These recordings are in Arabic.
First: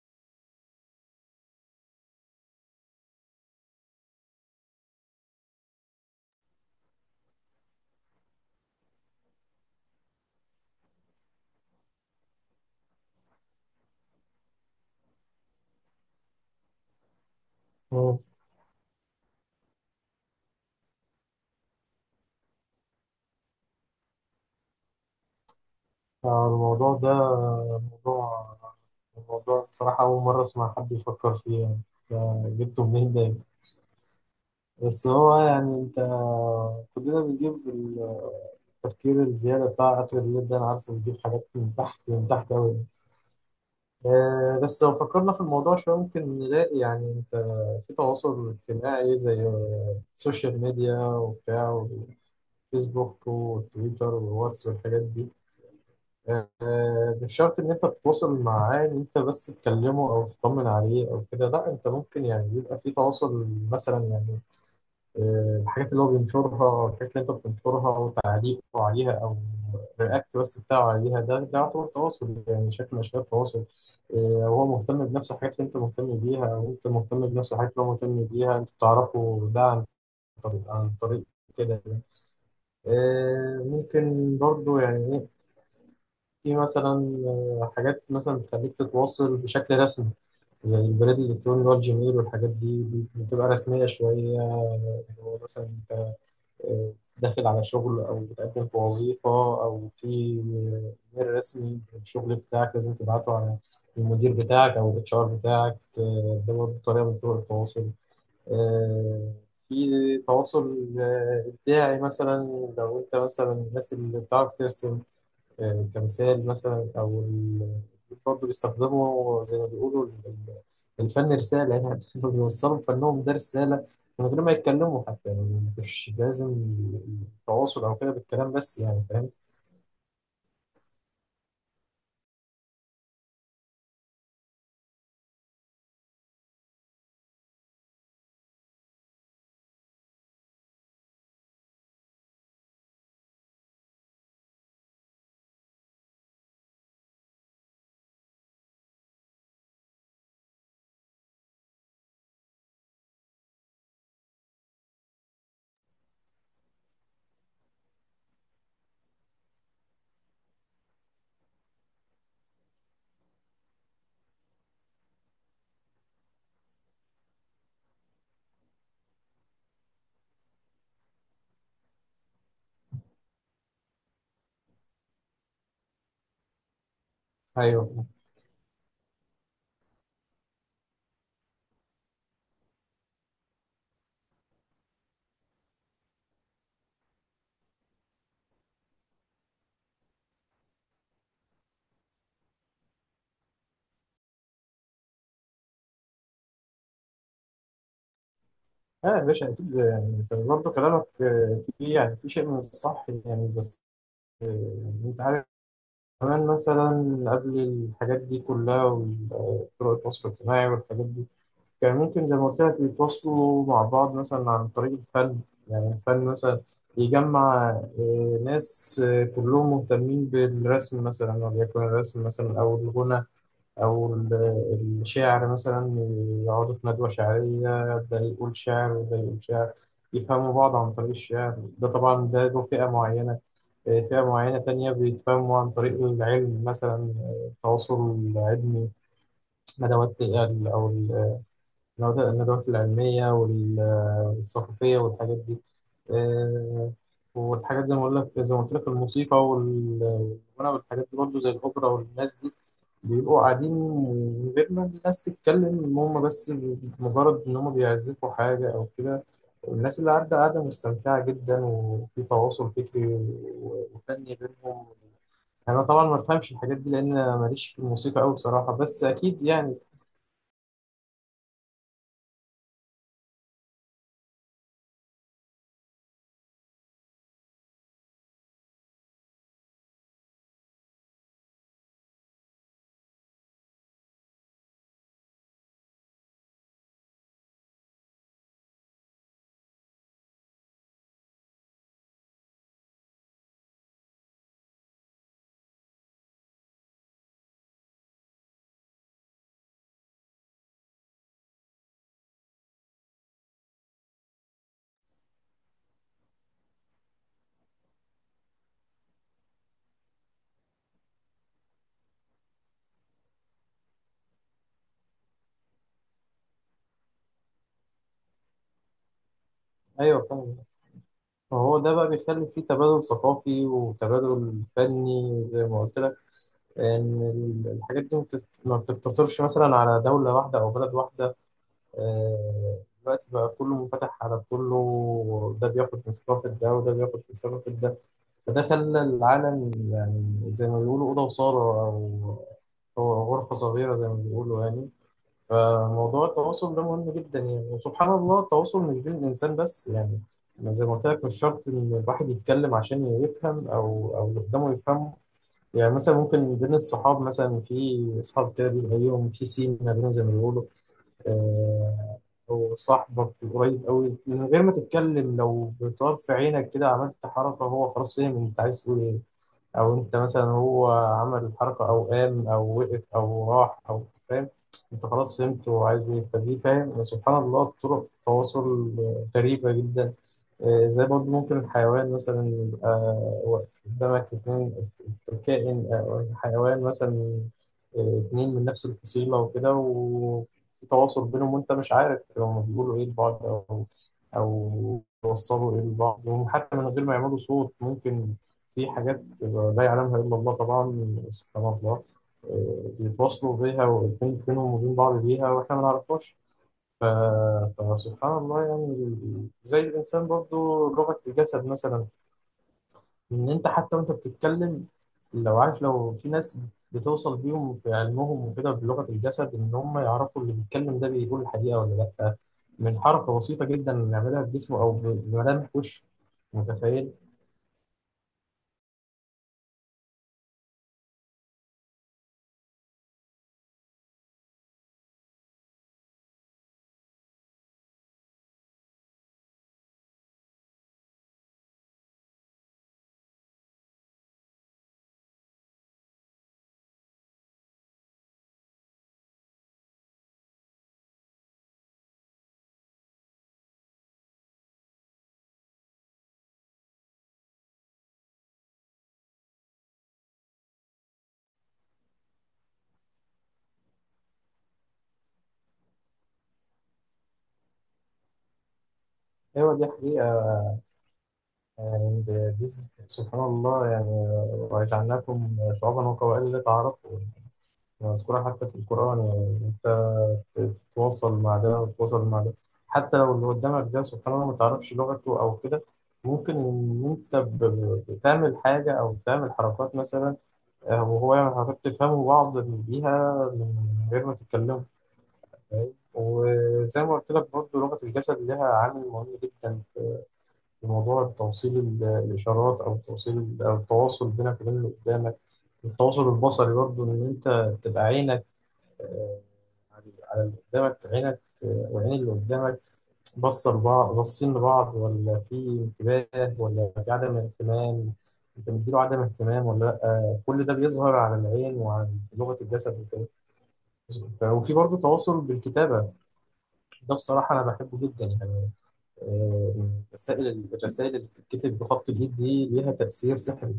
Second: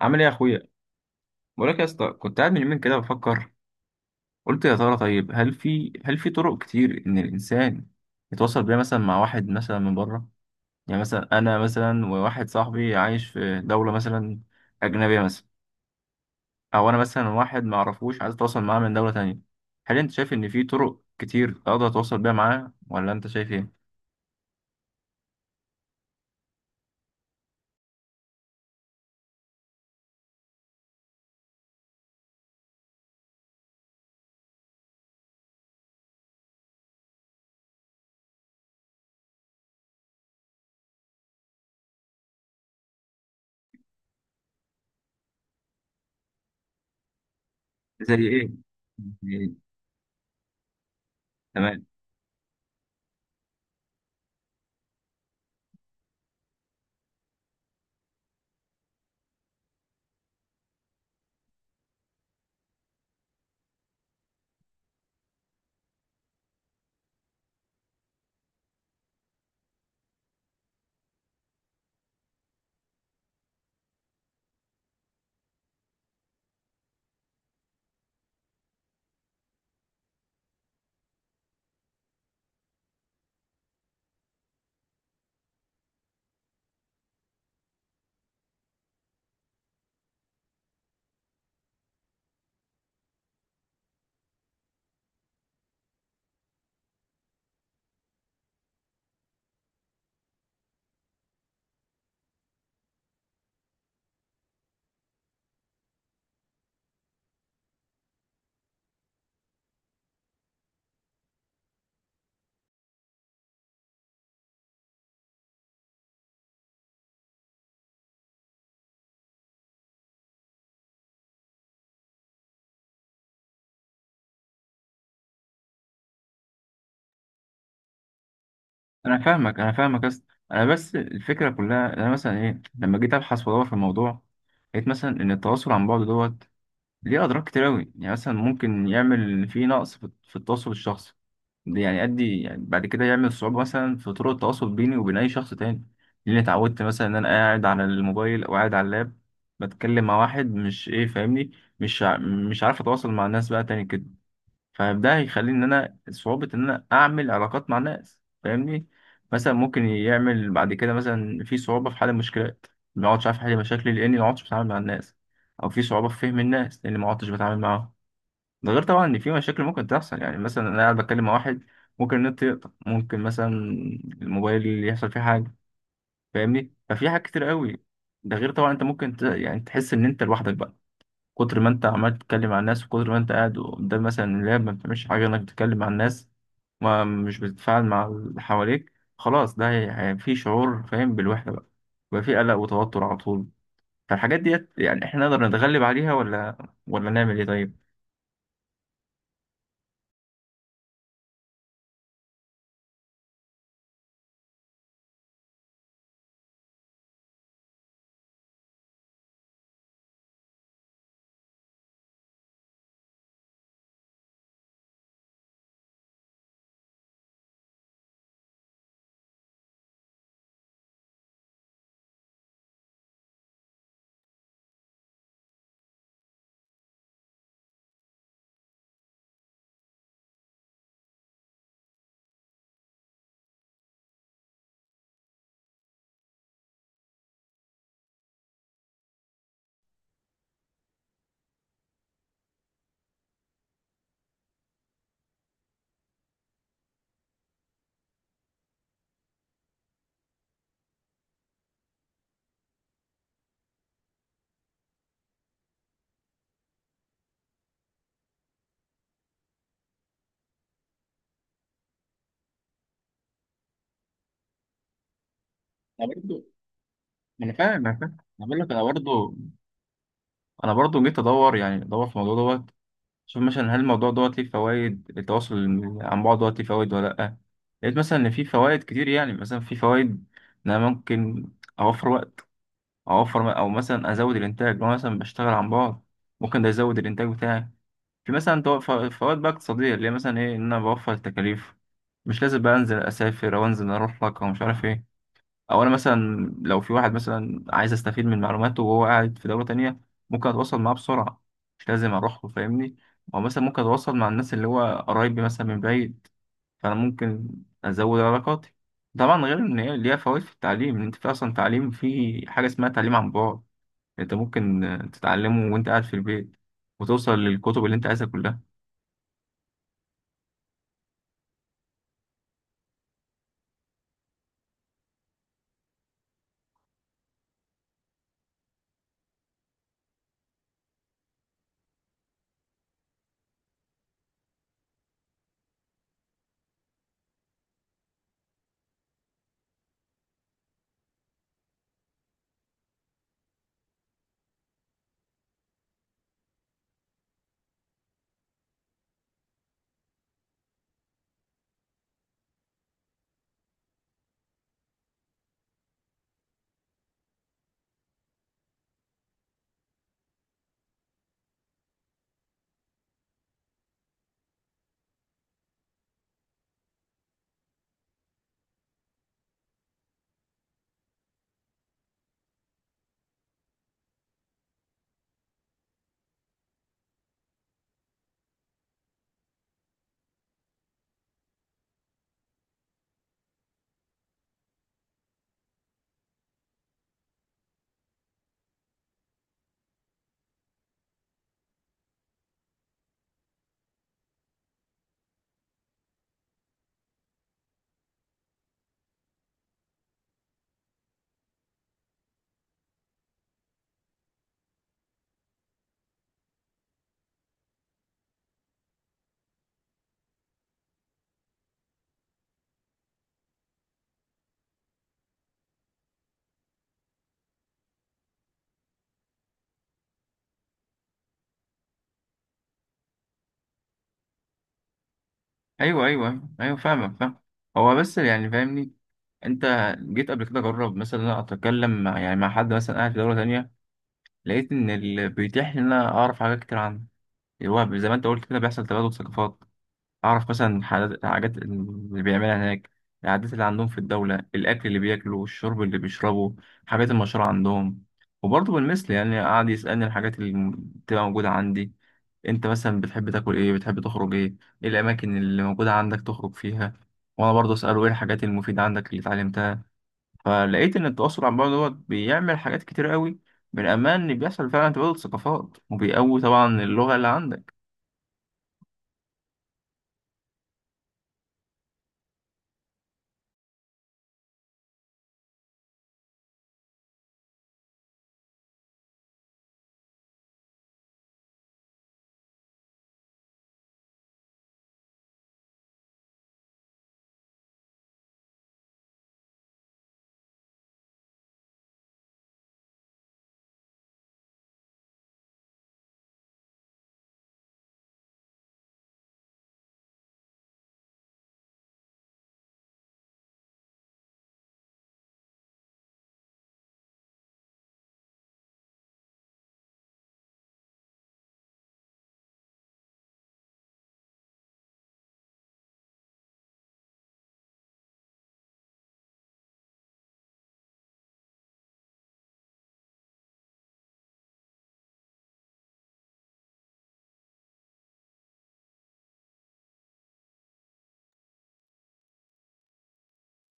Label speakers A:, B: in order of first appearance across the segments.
A: عامل ايه يا اخويا؟ بقول لك يا اسطى، كنت قاعد من يومين كده بفكر. قلت يا ترى طيب، هل في طرق كتير ان الانسان يتواصل بيها مثلا مع واحد مثلا من بره؟ يعني مثلا انا، مثلا وواحد صاحبي عايش في دوله مثلا اجنبيه مثلا، او انا مثلا واحد ما
B: مم.
A: اعرفوش عايز اتواصل معاه من دوله تانية. هل انت شايف ان في طرق كتير اقدر اتواصل بيها معاه، ولا انت شايف ايه؟
B: الموضوع ده موضوع الموضوع بصراحة أول مرة أسمع حد يفكر فيه، يعني ده جبته منين ده؟ بس هو يعني، كلنا بنجيب التفكير الزيادة بتاع آخر الليل ده، أنا عارفه بيجيب حاجات من تحت، من تحت أوي. بس لو فكرنا في الموضوع شوية ممكن نلاقي، يعني في
A: زي ايه؟
B: تواصل اجتماعي
A: زي
B: زي
A: إيه،
B: السوشيال ميديا
A: تمام.
B: وبتاع، والفيسبوك والتويتر والواتس والحاجات دي. مش شرط ان انت تتواصل معاه ان انت بس تكلمه او تطمن عليه او كده، لا انت ممكن يعني يبقى في تواصل مثلا يعني. الحاجات اللي هو بينشرها او الحاجات اللي انت بتنشرها او تعليقه عليها او الرياكت بس بتاعه عليها، ده يعتبر تواصل، يعني شكل من اشكال التواصل. آه، وهو مهتم بنفس الحاجات اللي انت مهتم بيها او انت مهتم بنفس الحاجات اللي هو مهتم بيها، انتوا بتعرفوا ده عن طريق كده يعني. ممكن برضو يعني إيه، في مثلا حاجات مثلا بتخليك تتواصل بشكل رسمي، زي البريد الإلكتروني اللي هو الجيميل والحاجات دي، بتبقى رسمية شوية. اللي هو مثلا أنت آه، داخل على شغل أو بتقدم في وظيفة، أو في ميل رسمي الشغل بتاعك لازم تبعته على المدير بتاعك أو الاتش ار بتاعك. ده برضه طريقة من طرق التواصل. آه، في تواصل إبداعي مثلا، لو أنت مثلا الناس اللي بتعرف ترسم كمثال مثلا، أو برضه بيستخدموا زي ما بيقولوا الفن رسالة، يعني إنه بيوصلوا فنهم ده رسالة من غير ما يتكلموا حتى، يعني مش لازم التواصل أو كده بالكلام بس، يعني
A: انا
B: فاهم؟
A: فاهمك انا فاهمك بس، انا بس الفكره كلها إن انا مثلا ايه، لما جيت ابحث وادور في الموضوع لقيت مثلا ان التواصل عن بعد دوت ليه اضرار كتير قوي. يعني مثلا ممكن يعمل فيه نقص في التواصل الشخصي، ده يعني يؤدي يعني بعد كده يعمل صعوبه مثلا في طرق التواصل بيني وبين اي شخص تاني، لاني اتعودت مثلا ان انا قاعد على الموبايل او قاعد على اللاب بتكلم مع واحد مش ايه، فاهمني؟ مش عارف اتواصل مع الناس بقى تاني كده. فده هيخلي ان انا صعوبة ان انا اعمل علاقات مع الناس، فاهمني؟ مثلا ممكن يعمل بعد كده مثلا في صعوبة في حل المشكلات، ما اقعدش عارف احل مشاكلي لاني ما اقعدش بتعامل مع الناس، او في صعوبة في فهم الناس لاني ما اقعدش بتعامل معاهم. ده غير طبعا ان في مشاكل ممكن تحصل، يعني مثلا انا قاعد بتكلم مع واحد ممكن النت يقطع، ممكن مثلا الموبايل اللي يحصل فيه حاجة، فاهمني؟ ففي حاجات كتير قوي.
B: أيوه،
A: ده غير طبعا انت ممكن يعني تحس ان انت لوحدك بقى. كتر ما انت عمال تتكلم مع الناس، وكتر ما انت قاعد قدام مثلا اللاب ما بتعملش حاجه انك تتكلم مع الناس، ما مش بتتفاعل مع اللي حواليك، خلاص ده في شعور فاهم بالوحده بقى، بقى في قلق وتوتر على طول. فالحاجات ديت يعني احنا نقدر نتغلب عليها، ولا ولا نعمل ايه طيب؟
B: اه يا باشا أكيد، يعني أنت برضه كلامك فيه يعني، في شيء من الصح يعني. بس آه، يعني أنت عارف، كمان مثلا قبل الحاجات دي كلها وطرق التواصل الاجتماعي والحاجات دي، كان ممكن زي ما قلت لك يتواصلوا مع بعض مثلا عن طريق الفن. يعني الفن مثلا يجمع ناس كلهم مهتمين بالرسم مثلا، وليكن الرسم مثلا، أو الغنى، أو الشعر مثلا. يقعدوا في ندوة شعرية، ده يقول شعر وده يقول شعر، يفهموا بعض عن طريق الشعر. ده طبعا ده له فئة معينة. فئة معينة تانية بيتفهموا عن طريق العلم مثلا، التواصل العلمي، ندوات أو الندوات العلمية والثقافية والحاجات دي. آه، والحاجات زي ما أقول لك، زي ما قلت لك، الموسيقى والغنى والحاجات دي برضه، زي الأوبرا والناس دي بيبقوا قاعدين من غير ما الناس تتكلم، إن هم بس مجرد إن هم بيعزفوا حاجة أو كده، الناس اللي قاعدة مستمتعة جدا، وفي تواصل فكري وفني بينهم. أنا طبعا
A: انا
B: ما
A: برضو،
B: بفهمش الحاجات دي لأن أنا
A: انا
B: ماليش في
A: فاهم انا فاهم
B: الموسيقى أوي
A: انا بقول لك،
B: بصراحة،
A: انا
B: بس
A: برضو
B: أكيد يعني.
A: انا برضو جيت ادور يعني ادور في الموضوع دوت، شوف مثلا هل الموضوع دوت ليه فوائد، التواصل عن بعد دوت ليه فوائد ولا لأ. لقيت مثلا إن في فوائد كتير. يعني مثلا في فوائد إن أنا ممكن أوفر وقت، أوفر أو مثلا أزود الإنتاج. لو أنا مثلا بشتغل عن بعد ممكن ده يزود الإنتاج بتاعي. في مثلا فوائد بقى اقتصادية اللي هي مثلا إيه، إن أنا بوفر التكاليف، مش لازم بقى أنزل أسافر أو أنزل أروح لك أو مش عارف إيه. او انا مثلا لو في واحد مثلا عايز استفيد من معلوماته وهو قاعد في دولة تانية، ممكن اتواصل معاه بسرعة، مش لازم اروح له، فاهمني؟ او مثلا ممكن اتواصل مع الناس اللي هو قرايبي مثلا من بعيد، فانا ممكن ازود علاقاتي. طبعا غير ان هي ليها فوائد في التعليم، ان انت في اصلا تعليم في حاجة اسمها تعليم عن بعد، انت ممكن تتعلمه وانت قاعد في البيت، وتوصل للكتب اللي انت عايزها كلها.
B: أيوه فاهم. فهو ده بقى بيخلي فيه تبادل ثقافي وتبادل فني زي ما قلت لك، ان الحاجات دي ما بتست-، ما بتقتصرش مثلا على دولة واحدة او بلد واحدة. دلوقتي بقى كله منفتح على كله، ده بياخد من ثقافة ده وده بياخد من ثقافة ده. فده خلى العالم، يعني زي ما بيقولوا، أوضة وصالة، أو أو غرفة صغيرة زي ما بيقولوا يعني. فموضوع التواصل ده مهم جدا يعني، وسبحان الله التواصل مش بين الإنسان بس يعني. أنا زي ما قلت لك مش شرط إن الواحد يتكلم عشان يفهم، أو اللي قدامه يفهمه. يعني مثلا ممكن بين الصحاب مثلا، في أصحاب كده بيبقى ليهم في سين ما بينهم زي ما بيقولوا. آه، وصاحبك قريب قوي، من غير ما تتكلم لو بطرف عينك كده عملت حركة، هو خلاص فاهم أنت عايز تقول إيه. او انت مثلا هو عمل الحركه او قام او وقف او راح او فاهم، انت خلاص فهمت هو عايز ايه. فدي فاهم، سبحان الله، طرق تواصل غريبه جدا. زي برضه ممكن الحيوان مثلا يبقى واقف قدامك، اتنين كائن أو حيوان مثلا، اتنين من نفس الفصيلة وكده، وفي تواصل بينهم وأنت مش عارف هما بيقولوا إيه لبعض، أو أو بيوصلوا إيه لبعض، وحتى من غير ما يعملوا صوت، ممكن في حاجات لا يعلمها إلا الله طبعا، سبحان الله، بيتواصلوا بيها بينهم وبين بعض بيها وإحنا ما نعرفهاش. ف- فسبحان الله يعني، زي الإنسان برضو لغة الجسد مثلا، إن أنت حتى وأنت بتتكلم، لو عارف، لو في ناس بتوصل بيهم في علمهم وكده بلغة الجسد، إن هم يعرفوا اللي بيتكلم ده بيقول الحقيقة ولا لأ، من حركة بسيطة جدا بنعملها بجسمه أو بملامح
A: ايوه
B: وشه،
A: ايوه ايوه
B: متخيل؟
A: فاهمك، فاهم. هو بس يعني فاهمني، انت جيت قبل كده جرب مثلا إن انا اتكلم مع يعني مع حد مثلا قاعد في دوله تانية، لقيت ان اللي بيتيح لي ان انا اعرف حاجات كتير عنه الوهب، زي ما انت قلت كده بيحصل تبادل ثقافات. اعرف مثلا حاجات، اللي بيعملها هناك، العادات اللي عندهم في الدوله، الاكل اللي بياكلوا والشرب اللي بيشربوا، حاجات المشهوره عندهم. وبرضه بالمثل يعني قعد يسالني الحاجات اللي بتبقى موجوده عندي، انت مثلا بتحب تاكل ايه، بتحب تخرج ايه، ايه الاماكن اللي موجوده عندك تخرج فيها. وانا برضه اساله ايه الحاجات المفيده عندك اللي اتعلمتها. فلقيت ان التواصل عن بعد دوت بيعمل حاجات كتير قوي، من امان ان بيحصل فعلا تبادل ثقافات، وبيقوي طبعا اللغه اللي عندك.
B: أيوة دي حقيقة، يعني دي، سبحان الله يعني. وجعلناكم شعوبا وقبائل لتعارفوا، مذكورة حتى في القرآن، يعني أنت تتواصل مع ده وتتواصل مع ده، حتى لو اللي قدامك ده سبحان الله ما تعرفش لغته أو كده، ممكن إن أنت بتعمل حاجة أو بتعمل حركات مثلا، وهو يعمل حركات تفهموا بعض بيها من غير ما تتكلموا، فاهم؟ وزي ما قلت لك برضه لغة الجسد لها عامل مهم جدا في موضوع توصيل الإشارات، أو توصيل أو التواصل بينك وبين اللي قدامك. التواصل البصري برضه، إن أنت تبقى عينك آه، على اللي قدامك، عينك والعين اللي قدامك بصوا لبعض، باصين لبعض، ولا في انتباه، ولا في عدم اهتمام. انت مديله عدم اهتمام ولا لا، كل ده بيظهر على العين وعلى لغة الجسد وكده. وفي برضه تواصل بالكتابة، ده بصراحة أنا بحبه جدا يعني. مسائل الرسائل اللي بتتكتب بخط الإيد دي ليها تأثير سحري.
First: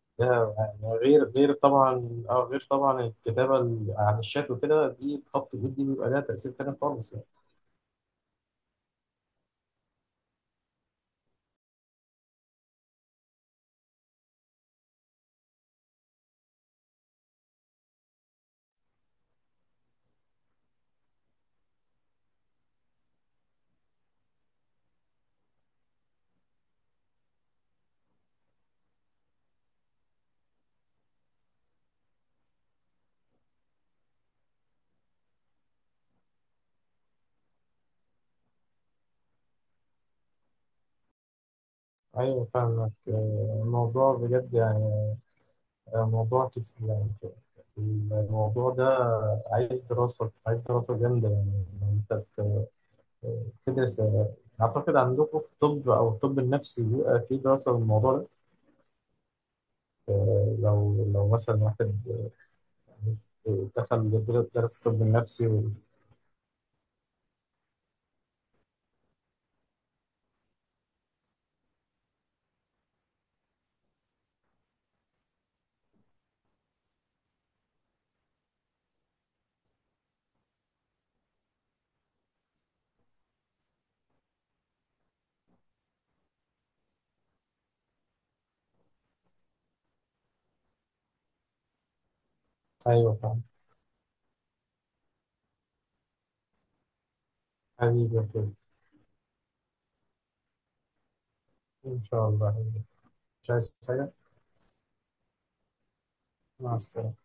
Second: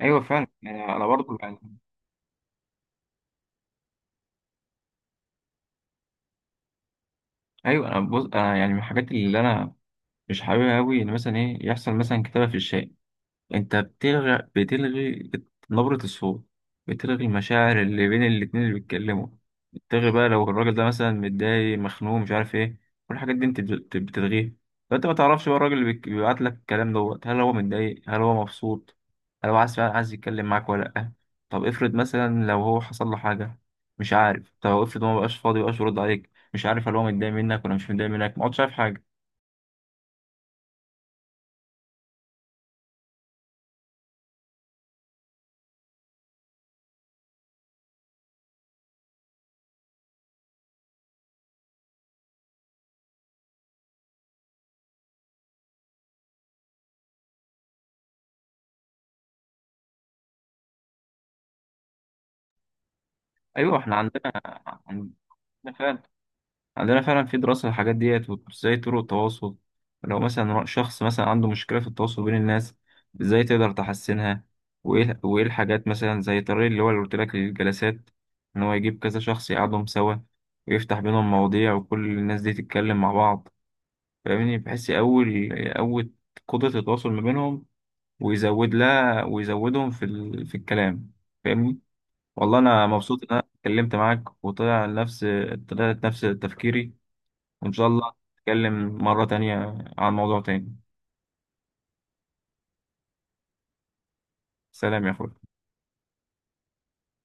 A: ايوه فعلا،
B: لا، يعني
A: انا
B: غير
A: برضه
B: غير
A: يعني.
B: طبعا، غير طبعا الكتابة عن الشات وكده، دي بخط الإيد دي بيبقى لها تأثير تاني خالص يعني.
A: ايوه انا بص، انا يعني من الحاجات اللي انا مش حاببها قوي ان مثلا ايه يحصل مثلا كتابه في الشارع، انت نبرة الصوت، بتلغي المشاعر اللي بين الاتنين اللي بيتكلموا، بتلغي بقى لو الراجل ده مثلا متضايق مخنوق مش عارف ايه، كل الحاجات دي انت بتلغيها. فانت ما تعرفش بقى الراجل اللي بيبعت لك الكلام دوت، هل هو متضايق، هل هو مبسوط، هل هو عايز فعلا عايز يتكلم معاك ولا لأ. طب افرض مثلا لو هو حصل له حاجة مش عارف، طب افرض هو مبقاش فاضي مبقاش يرد عليك، مش عارف هل هو متضايق منك ولا مش متضايق منك، ما عادش عارف حاجة.
B: أيوة فاهمك. الموضوع بجد يعني، موضوع كتير يعني، الموضوع ده عايز دراسة، عايز دراسة جامدة يعني، إن أنت تدرس. أعتقد عندكم في الطب أو الطب النفسي بيبقى في دراسة للموضوع ده. لو مثلا واحد
A: ايوه احنا
B: دخل
A: عندنا،
B: درس الطب
A: عندنا
B: النفسي
A: فعلا عندنا فعلا في دراسة للحاجات ديت، وازاي طرق التواصل لو مثلا شخص مثلا عنده مشكلة في التواصل بين الناس، ازاي تقدر تحسنها. وايه الحاجات مثلا زي الطريق اللي هو اللي قلت لك للجلسات، ان هو يجيب كذا شخص يقعدهم سوا ويفتح بينهم مواضيع وكل الناس دي تتكلم مع بعض، فاهمني؟ بحيث يقوي، يقوي قدرة التواصل ما بينهم، ويزود لها ويزودهم في في الكلام، فاهمني؟ والله انا
B: أيوة
A: مبسوط ان انا
B: فاهم.
A: اتكلمت معاك وطلع نفس، طلعت نفس تفكيري، وإن شاء الله
B: حبيبي،
A: نتكلم مرة تانية عن موضوع تاني.
B: إن شاء الله. مش عايز حاجة.
A: سلام يا أخوي.
B: مع السلامة.